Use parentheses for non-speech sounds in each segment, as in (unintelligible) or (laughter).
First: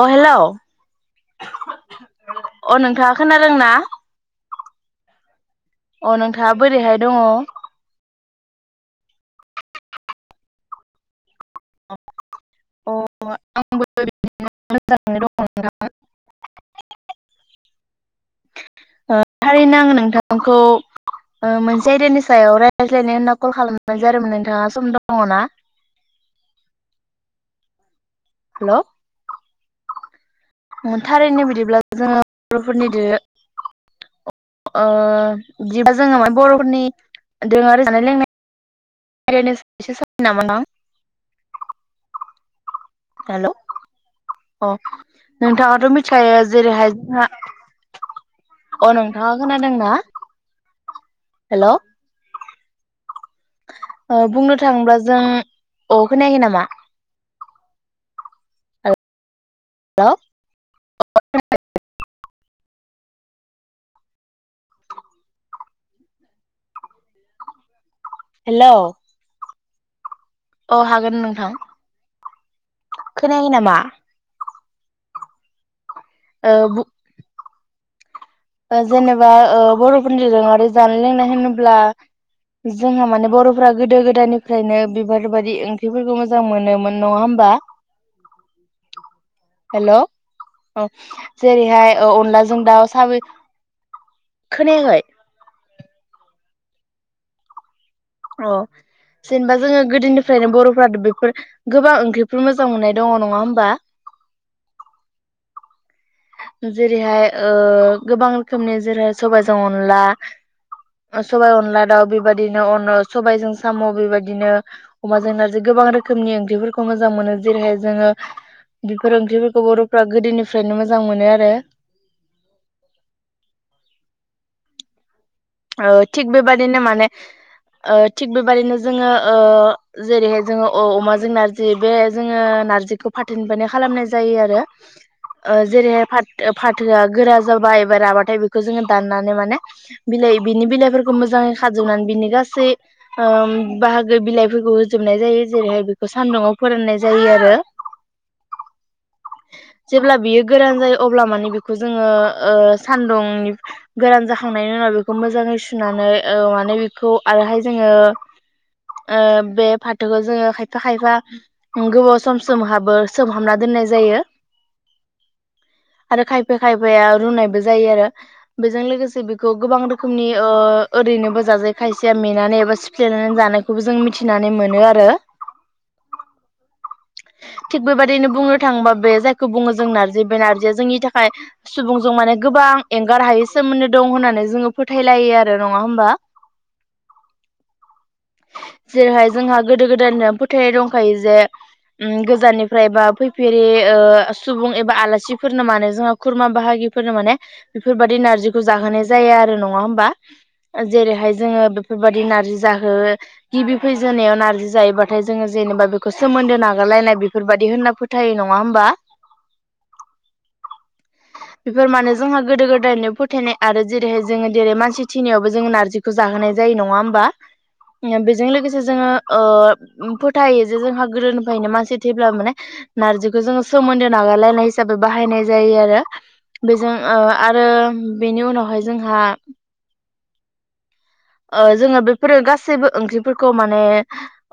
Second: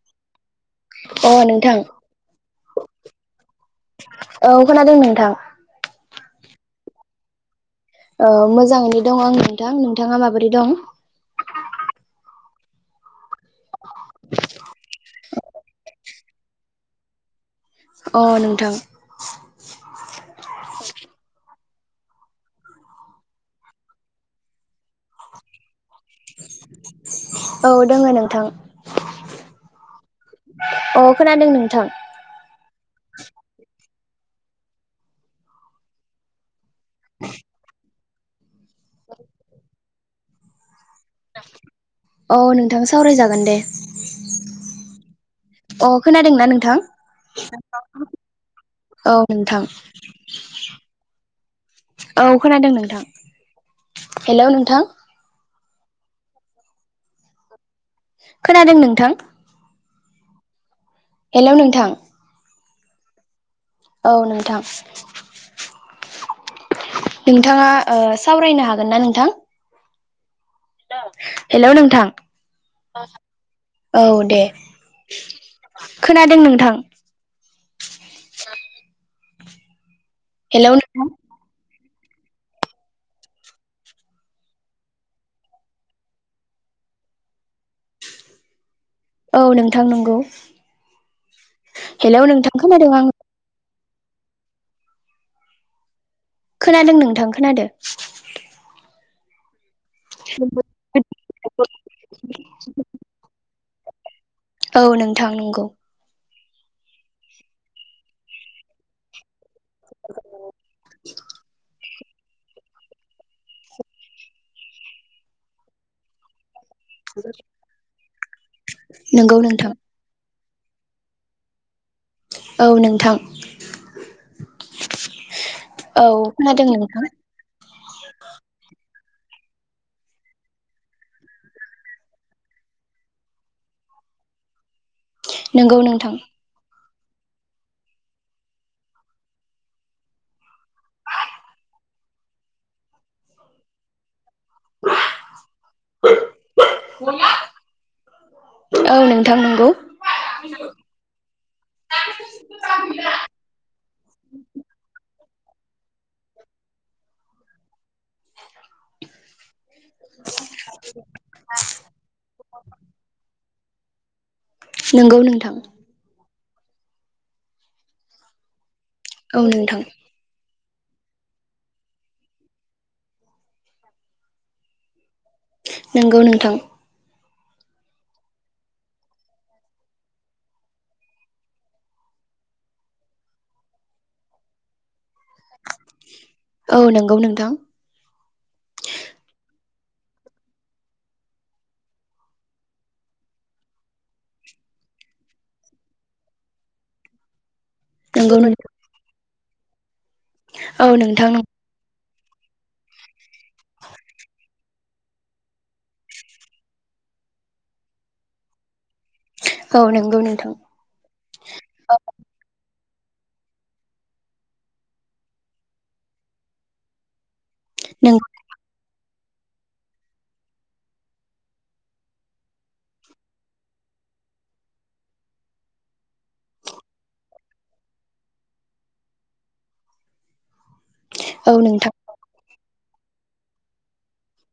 अ hello अ नोंथां अ नोंथाङा खोनादोंना? औ खोनादों नोंथां अ नोंथा थाङा बोरैहाय दङ? ओ मोजाङैनो दं आं नोंथां। नोंथाङा माबोरै दं? अ आंबो बिदिनो मोजाङैनो दङ नोंथां। अ नों ओ थारैनो आङो नोंथां खौ ओ मोन से आयदानि सायाव रायजज्लायनो होनना कल खालामनाय जादोंमोन नोंथाङा सम दङ ना? औ दङ नों हेल' अ थारैनो खोनादों बिदिब्ला नोंथां जोङो बर'फोरनि दोरो ओ बिदिबा जोङो मा बर'फोरनि दोरोङारि जानाय लोंनाय रायलायनो एसे सम होगोन नामा नोंथां? औ नोंथां। सावरायजागोन हेल' दे अ नोंथाङाथ' अ मिथिखायो खोनादोंना नोंथां जेरैहाय जोंहा अ औ नोंथाङा नोंथां खोनादोंना हेल'। औ खोनादों नोंथां। ओ हेलौ बुंनो नोंथां थाङोब्ला जों औ खोनायाखै नामा? खोनादों नोंथां। ल'। हेलौ नोंथां। औ नोंथां। नोंथाङा ओ सावरायनो हेल' हागोन ना नोंथां? अ हागोन नोंथां। हेल' नोंथां खोनायाखै नामा? औ दे। (unintelligible) खोनादों ओ नोंथां। बु ओ जेनेबा ओ बर' फोरनि जों आरो हेलौ जानाय नोंथां लोंनाय होनोब्ला जोंहा माने बर'फोरा गोदो गोदायनिफ्रायनो बिबार बायदि ओंख्रिफोरखौ मोजां मोनोमोन नङा होमबा? औ नोंथां हेल' नंगौ औ जेरैहाय ओ हेलौ नोंथां अनलाजों खोनादों दाउ आं साबि खोनायाखै? खोनादों नोंथां खोनादों। अ जेनबा जोङो गोदोनिफ्रायनो बर'फोरा बेफोर गोबां ओंख्रिफोर मोजां मोननाय दङ नङा होमबा? औ नोंथां नोंगौ। जेरैहाय ओ गोबां रोखोमनि जेरै सबायजो जों अनला सबाय अनला दव बेबादिनो अनो सबायजों साम' बेबादिनो अमाजों नार्जि गोबां रोखोमनि ओंख्रिफोर खौ मोजां मोनो जेरैहाय जोङो बेफोर नंगौ ओंख्रिफोरखौ नोंथां बर'फोरा गोदोनि (unintelligible) मोजां मोनो आरो। औ नोंथां। ओ औ थिग खोनादों बेबादिनो नोंथां माने ओ थिग बेबादिनो जोङो ओ जेरैहाय जोङो औ अमाजों नारजि बे जोङो नारजिखौ फाथोनिफ्रायान खालामनाय जायो आरो। ओ नंगौ जेरैहाय नोंथां फथ-फाथ थोआ गोरा जाबा एबा राबाथाय बेखौ जोङो दाननानै माने बिलाइ बिनि बिलाइफोरखौ मोजाङै खाजोबनानै बिनि गासै ओम बाहागो बिलाइ फोरखौ हो जोबनाय जायो जेरैहाय बेखौ सान्दुुंआव फोराननाय जायो आरो औ नोंथां नंगौ जेब्ला बियो गोरान जायो अब्ला माने बेखौ जोङो ओ सान्दुंनि गोरान जाखांनायनि उनाव बेख मोजाङै सुनानै ओ माने बेखौ आरोहाय जों ङो ओ बे फाथोखौ जोङो खायफा खायफा गोबाव सम सोमहाबो सोमहाबना दोननाय जायो। नोंगौ नोंथां। आरो खायफा खायफाया रुनायबो जायो आरो बेजों लोगोसे औ बेखौ गोबां नोंथां रोख ओ ओरैनोबो जाजायो खायसेया मेनानै एबा सिफ्लेनानै जानायखौबो जों मिथिनानै मोनो आरो नोंगौ नोंथां। थिग बेबायदिनो बुंनो थाङोबा बे जायखौ बुङो जों नार्जि बे नार्जिया जोंनि थाखाय सुबुंजों माने गोबां एंगार हायै सोमोन्दो दं होननानै जोङो फोथायलायो आरो नंङा होमबा? औ नंगौ नोंथां जेरैहाय जोंहा गोदो गोदायनि फोथायनाय दंखायो जे उम गोजाननिफ्राय बा फैफेरि ओ सुबुं एबा आलासिफोरनो माने जोंहा खुरमा बाहागिफोरनो माने बेफोरबादि नंगौ नारजिखौ जाहोनाय जाया आर नंङा होमबा? औ नोंथां जेरैहाय जोङो बेफ बेफोरबायदि नारजि जाहो गिबि फैजोनायाव नारजि जायोबाथ नाथाय जोङो जेनेबा बेखौ सोमोन्दो नागारलायनाय बेफोरबायदि होनना फोथायो नङा होमबा? औ नंगौ नोंथां बेफोर माने जोंहा गोदो गोद दायनो फोथायनाय आरो जेरैहाय जोङो जेरै मानसि थिनायावबो जोङो नारजिखौ जाहोनाय जायो नङा होमबा? बेजों लोगोसे जोङो ओ फोथायो जे जोंहा गोदोनिफ्रायनो मानसि थैब्ला माने नार्जिखौ जोङो सोमोन्दो नागारलायनाय हिसाबै बाहायनाय जायो आरो बेजों ओ आरो बेनि उनावहाय जोंहा औ ओ नोंथां जोङो बेफोरो गासैबो ओंख्रिफोरखौ माने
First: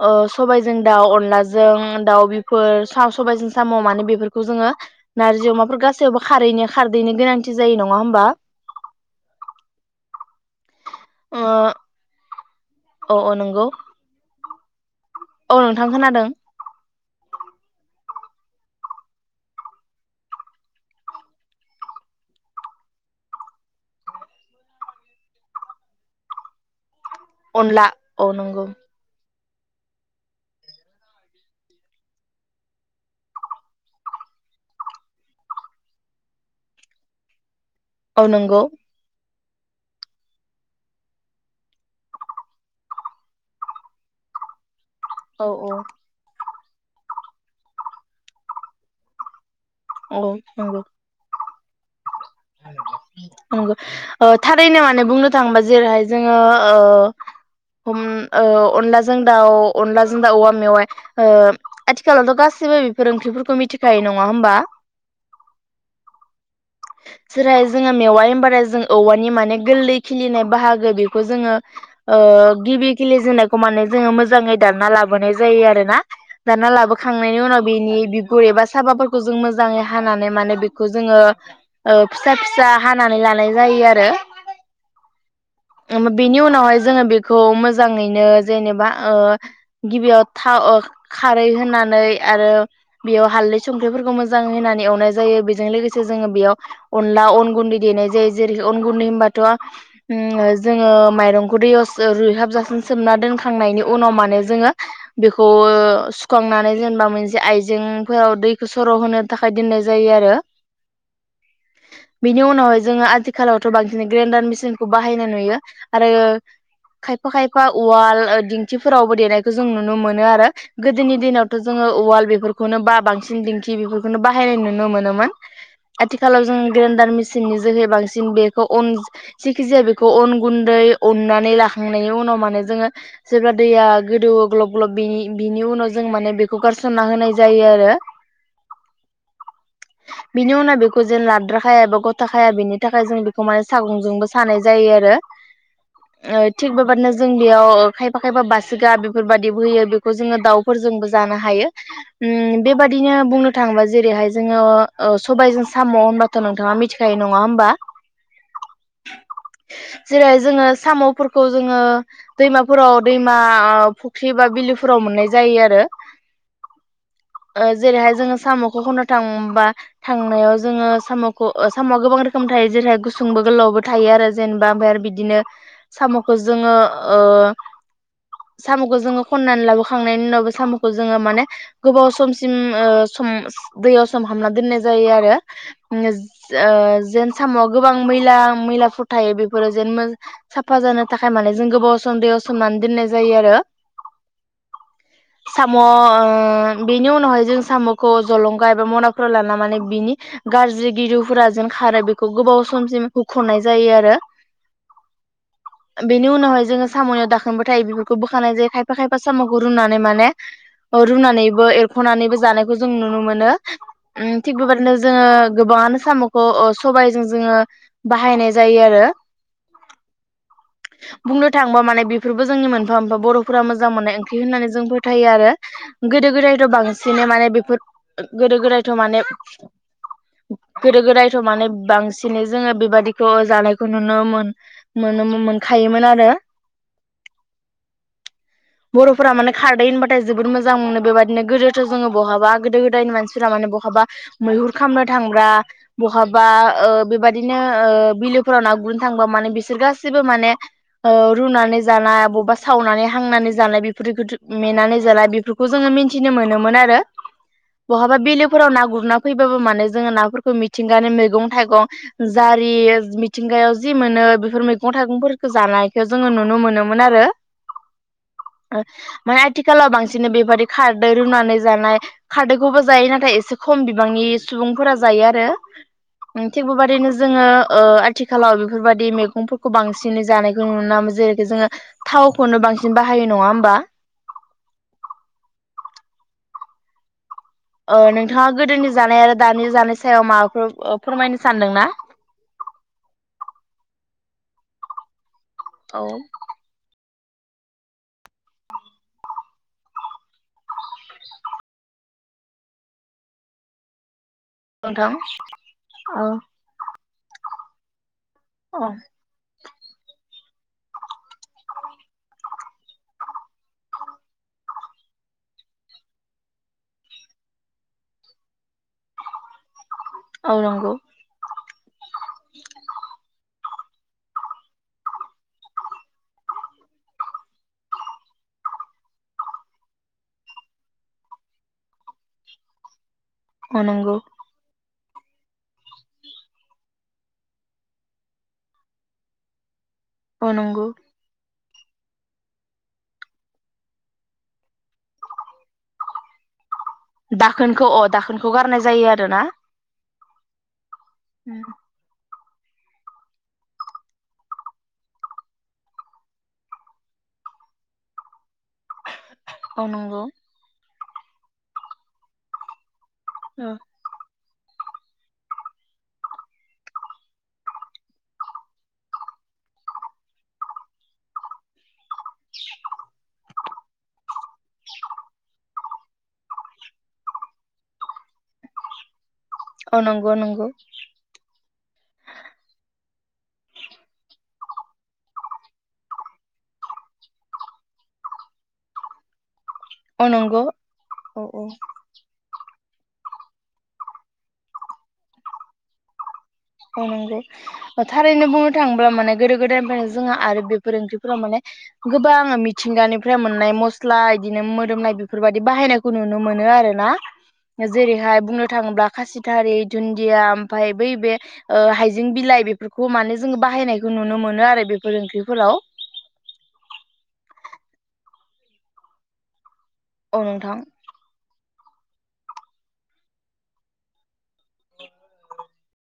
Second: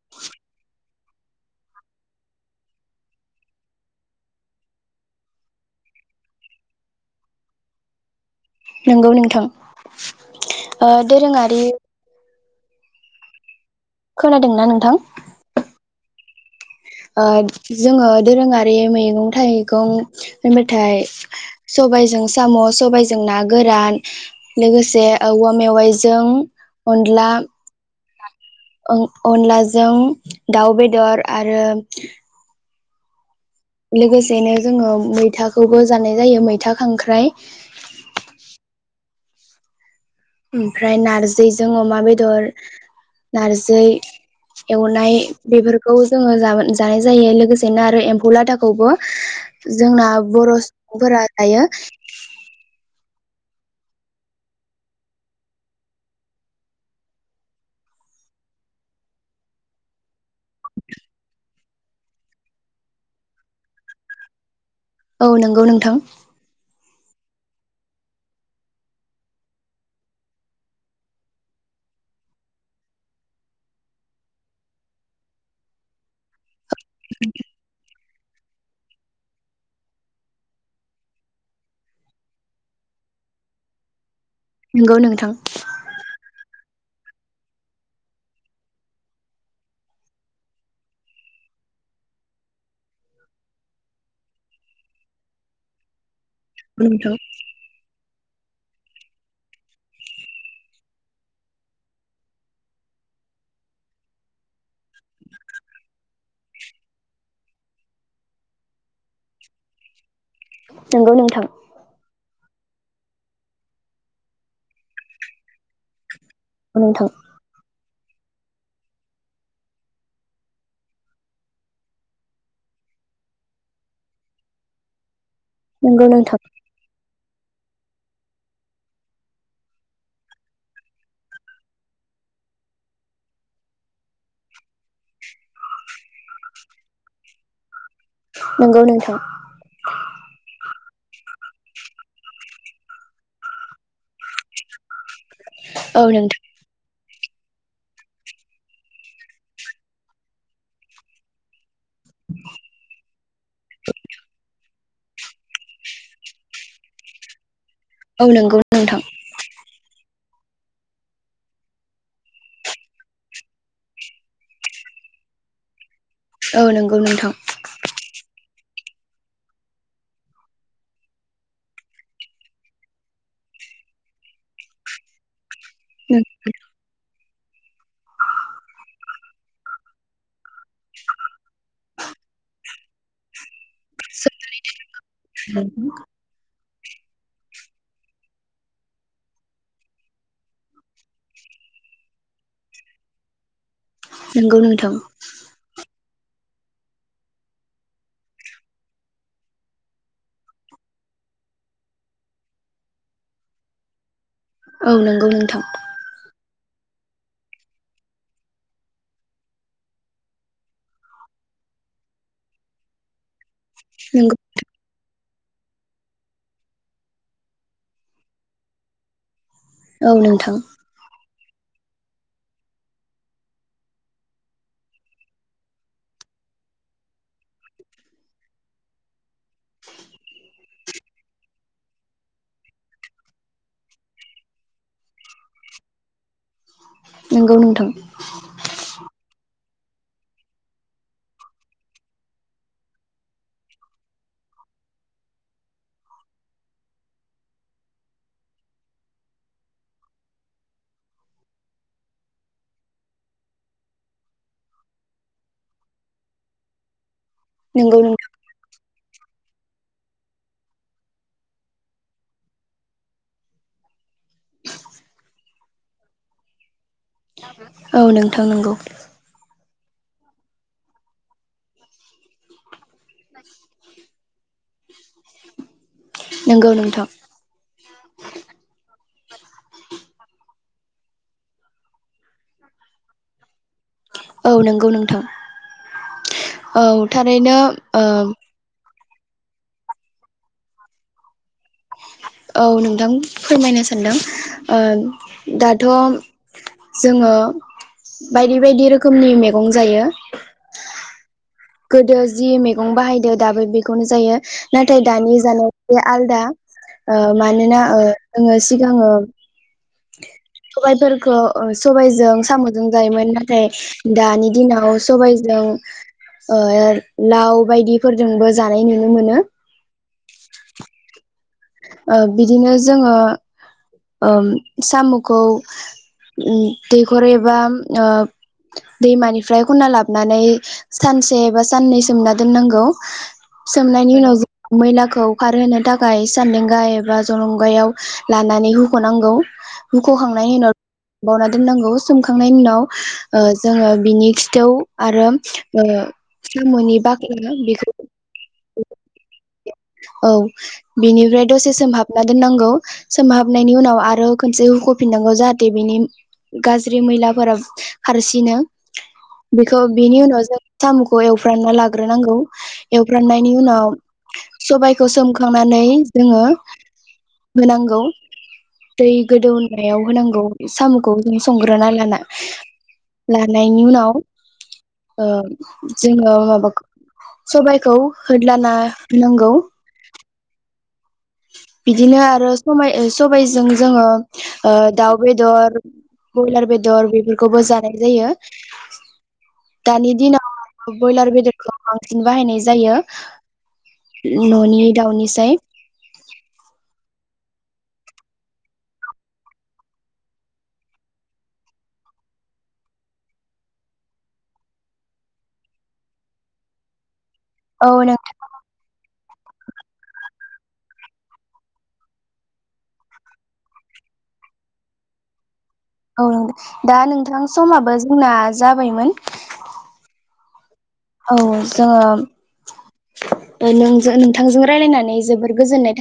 ओ सबायजों दाउ अनलाजों दाउ बेफोर सा सबायजों साम' माने बेफोरखौ जोङो नारजि अमाफोर गासैयावबो खारैनो खारदैनो गोनांथि जायो नङा होमबा? नोंगौ नोंथां। ओ दोरोङारि अ' अ' नोंगौ। खोनादोंना नोंथां? औ नोंथां खोनादों। ओ जोङो दोरोङारि मैगं-थाइगं होनबाथाय सबाइजों साम', सबाइजों ना गोरान लोगोसे औवा मेवाइजों अनला अनला औ नंगौ (inaudible) ओं अनलाजों दाउ बेदर आरो (inaudible) लोगोसेनो जोंङो मैथाखौबो जानाय जायो मैथा खांख्राइ। औ नंगौ ओमफ्राय नार्जिजों अमा बेदर नारजि एवनाय औ बेफोरखौ जोंङो जाबोनाय जानाय जायो लोगोसेनो आरो एम्फौ लाथाखौबो जोंना औ बर' नंगौ सुबुंफोरा जायो। नंगौ ओ थारैनो माने बुंनो थांङोबा जेरैहाय जोंङो ओ उम ओ अनलाजों दाउ अनलाजों दाउ औवा मेवाइ ओ आथिखालावथ' गासिबो बेफोर ओंख्रिफोरखौ मिथिखायो नंङा होमबा। औ नंगौ नोंथां। जेरैहाय जोङो मेवाइ होनबाराय जों औवानि माने गोरलै खिलिनाय बाहागो बेखौ जोंङो ओ गिबि खिलिजेननायखौ माने जोङो मोजाङै दानना लाबोनाय जायो आरो ना। दानना लाबोखांनायनि उनाव बेनि बिगुर एबा साबाफोरखौ जों मोजाङै हानानै माने बेखौ जोंङो ओ फिसा फिसा हानानै लानाय जायो आरो। नंगौ नोंथां (inaudible) ओम बिनि उनावहाय ज जोंङो बेखौ मोजांङैनो जेनेबा ओ गिबियाव थाव ओ खारै होनानै आरो बेयाव हालदै सोंख्रैफोरखौ मोजांङै होना एवनाय जायो बेजों लोगोसे जोंङो बेया नोंथां अनला अन गुन्दै देनाय जायो जेरै अन गुन्दै होनोमबाथ' ओम जोंङो माइरंखौ दैयाव रुइहाबजासिम सोमना दोनखांनायनि उनाव माने जोंङो बेखौ ओ सुखांनानै जेनेबा मोनसे आइजेंफोराव दैखौ सर' होनो थाखाय दोननाय जायो आरो। नंगौ नोंथां। बिनि उनावहाय जोङो आथिखालावथ बांसिन ग्रेन्डार मिसिनखौ बाहायनाय नुयो आरो नोंथां खायफा खायफा उवाल ओ दिंखिफोरावबो देनायखौ जों नुनो मोनो आरो। गोदोनि दिनावथ' जोङो उवाल बेफोरखौनो बा बांसिन दिंखि बेफोरखौनो बाहायनाय नुनो मोनोमोन। नंगौ नोंथां आथिखालाव जों गेरेन्दार मेच चिननि जोहै बांसिन बेखौ अन जिखिजाया बेखौ अन गुन्दै अननानै लाखांनायनि उनाव माने जोङो जेब्ला दैया गोदौवो ग्लब ग्लब बेनि-बिनि उनाव जों माने बेखौ गारसनना होनाय जायो आरो। नंगौ नोंथौ। (inaudible) खौ लाद्राखाया एबा ग'थाखाया बेनि थाखाय जों बेखौ माने सागंजोंबो सानाय जा जायो आरो औ नोंथां ओ थिग बेबादिनो जों बेयाव खायफा खायफा बासिगा बेफोरबायदिबो होयो बेखौ जोंङो दाउफोरजोंबो जानो हायो उम बेबादिनो बुंनो थाङोबा जेरैहाय जोंङो ओ सबायजों साम' होनबाथ नोंथांङा मिथिखायो नंङा होमबा। औ नंगौ नोंथां। जेरै जोङो साम'फोरखौ जोंङो दैमाफोराव दैमा ओ फुख्रि बा बिलोफोराव मोननाय जायो आरो। औ नंगौ नोंथां ओ जेरैहाय जोंङो साम' खौ खननो थांबा थांनायाव ज जोङो साम'खौ साम'आ गोबां रोखोम थायो जेरै गुसुंबो गोलावबो थायो आरो जेनेबा ओमफ्राय आरो बिदिनो सामखौ जोंङो ओ सामखौ जोङो खन्नानै लाबोखांनायनि उनावबो सामखौ जोङो माने गोबाव समसिम ओ सम दैयाव सोम हाबना दोननाय जायो आरो (inaudible) ओ जेन साम गोबां मैला मैलाफोर थायो बेफोरो जेन मोज साफा जानो थाखाय माने जों गोबाव सम दैयाव सोमनानै दोननाय जायो आरो नंगौ नोंथां साम' ओ बेनि उनावहाय जों सामखौ जलंगा एबा मनाफोराव लाना माने बिनि गाज्रि गिदुफोरा जेन खारो बेखौ गोबाव समसिम हुखनाय जायो आरो औ नंगौ नोंथां बेनि उनावहाय जोङो सामनियाव दाखोनबो थायो बेफोरखौ बोखानाय जायो खायफा खायफा सामखौ रुनानै माने औ रुनानैबो एरखनानैबो जानायखौ जों नुनो मोनो ओं नंगौ थिग बिबादिनो जोङो गोबाङानो सामखौ अ सबाइजों जोङो बाहायनाय जायो आरो औ नोंथां बुंनो थांबा माने बेफोरबो जोंनि मोनफा मोनफा बरफोरा मोजां मोननाय ओंख्रि होननानै जों फोथायो आरो गोदो गोदायथ बांसिनै माने बेफोर गोदो गोदायथ माने गोदो गोदायथ माने बांसिनै जोङो बेबादिखौ जानायखौ नुनो मोन मोनोमोन मोखायोमोन आरो नंगौ नोंथां फोरा माने खारदै होनबाथाय जोबोर मोजां मोनो बेबायदिनो गोदोथ जोङो बहाबा गोदो गोदायनि मानसिफ्रा माने बहाब मैहुर खामनो थांब्रा बहाबा ओ बेबादिनो ओ बिलोफोराव ना गुरनो थांबा माने बिसोर गासिबो माने ओ रुनानै जानाय बबबा सावनानै हांनानै जानाय बेफोरखोथ मेनानै जानाय बेफोरखौ जोङो मिथिनो मोनोमोन आरो नंगौ बहाबा नोंथां बिलोफोराव ना गुरना फै नै जोङो नाफोरखौ मिथिंगानो मैगं थाइगं जारि मिथिंगायाव जि मोनो बेफोर मैगं थाइगंफोरखौ जानायखौ जोङो नुनो मोनो मोनआरो औ नोंथां नंगौ माने आथि थिखालाव बांसिन बेबादि खारदै रुनानै जानाय खारदैखौबो जायो नाथाय एसे खम बिब बांनि सुबुंफोरा जायो आरो ओं थिग नंगौ नोंथां बेबायदिनो जोङो ओ आथिखालाव बेफोरबायदि मेग गंफोरखौ बांसिनै जानायखौ नुनो जेरैखिजाया थावखौनो बांसिन बाहायो नङा होमबा औ नोंगौ नोंथां औ थारैनो ओ नोंथाङा गोदोनि जानाय आरो दानि जानाय सायाव माबाफोर ओ फोरमायनो सानदोंना औ नोंथां फोरमायनो सानदों ओन दाथ औ जोङो बायदि बायदि रोखोमनि मेगं जायो गोदो जि मैगं बाहायदो दाबो बेखौनो जायो नाथाय नोंथां दानि जानाया औ आलदा ओ मानोना ओ जोङो औ सिगाङो सबाइफोरखौ ओ सबाइजों सामजों जायोमोन नाथाय दानि दिनाव सबायजों ओ लाव बायदिफोरजोंबो जानाय नुनो मोनो औ नोंगौ ओ बिदिनो जोङो ओम सामखौ ओ दैखर एबा ओ दैमानिफ्राय खनना लाबनानै सानसे एबा साननै सोमना दोननांगौ औ सोमनायनि नंगौ उनाव जों मैला खौ खारहोनो थाखाय सान्देंगा एबा जलंगायाव लानानै हुखनांगौ (unintelligible) औ नंगौ नांगौ सखांनायनि उनाव ओ जोङो बिनि खिथौ आरो ओ साम'नि बाख्ला दाखोनखौ बेखौ अ दाखोनखौ गारनाय जायो आरो ना। औ बिनिफ्राय दसे सोमहाबना दोननांगौ सोमहाबनायनि उनाव आरो खनसे हुखफिननांगौ जाहाथे बिनि गाज्रि मैलाफोरा खारसिनो बेखौ औ बिनि नंगौ उनाव जों सामखौ एवफ्रामना लाग्रोनांगौ। एवफ्रामनायनि उनाव सबायखौ सोमखां नानै जोङो होनांगौ दै गोदौनायाव होनांगौ साम'खौ जों संग्रोना लाना लानायनि उनाव ओ जोङो माबाखौ सबायाइखौ होदलाना होनांगौ। औ नंगौ नंगौ बिदिनो आरो समाय सबायाइजों जोङो दाउ बेदर बयलार बेदर बेफोरखौबो जानाय जायो। दानि औ नंगौ दिनाव बयलार औ औ बेदरखौ बांसिन बाहायनाय जायो न'नि दाउनि (unintelligible) औ थारैनो बुंनो थाङोब्ला माने गोदो गोदायनिफ्रायनो जोंहा आरो बेफोर ओंख्रिफोराव माने गोबां मिथिंगानिफ्राय मोननाय मस्ला इदिनो मोदोमनाय बेफोरबायाददि बाहायनायखौ नुनो मोनो आरो ना। औ नों जेरैहाय बुंनो थाङोब्ला खासिथारि दुन्दिया ओमफ्राय बै बे ओ हाइजें बिलाइ बेफोरखौ माने जोङो बाहायनायखौ नुनो मोनो आरो बेफोर ओंख्रिफोराव औ दा नोंथां समाबो जोंना जाबायमोन। औ नोंथां। औ जोङो नोंजों नोंथांजों रायलायनानै जोबोर गोजोननाय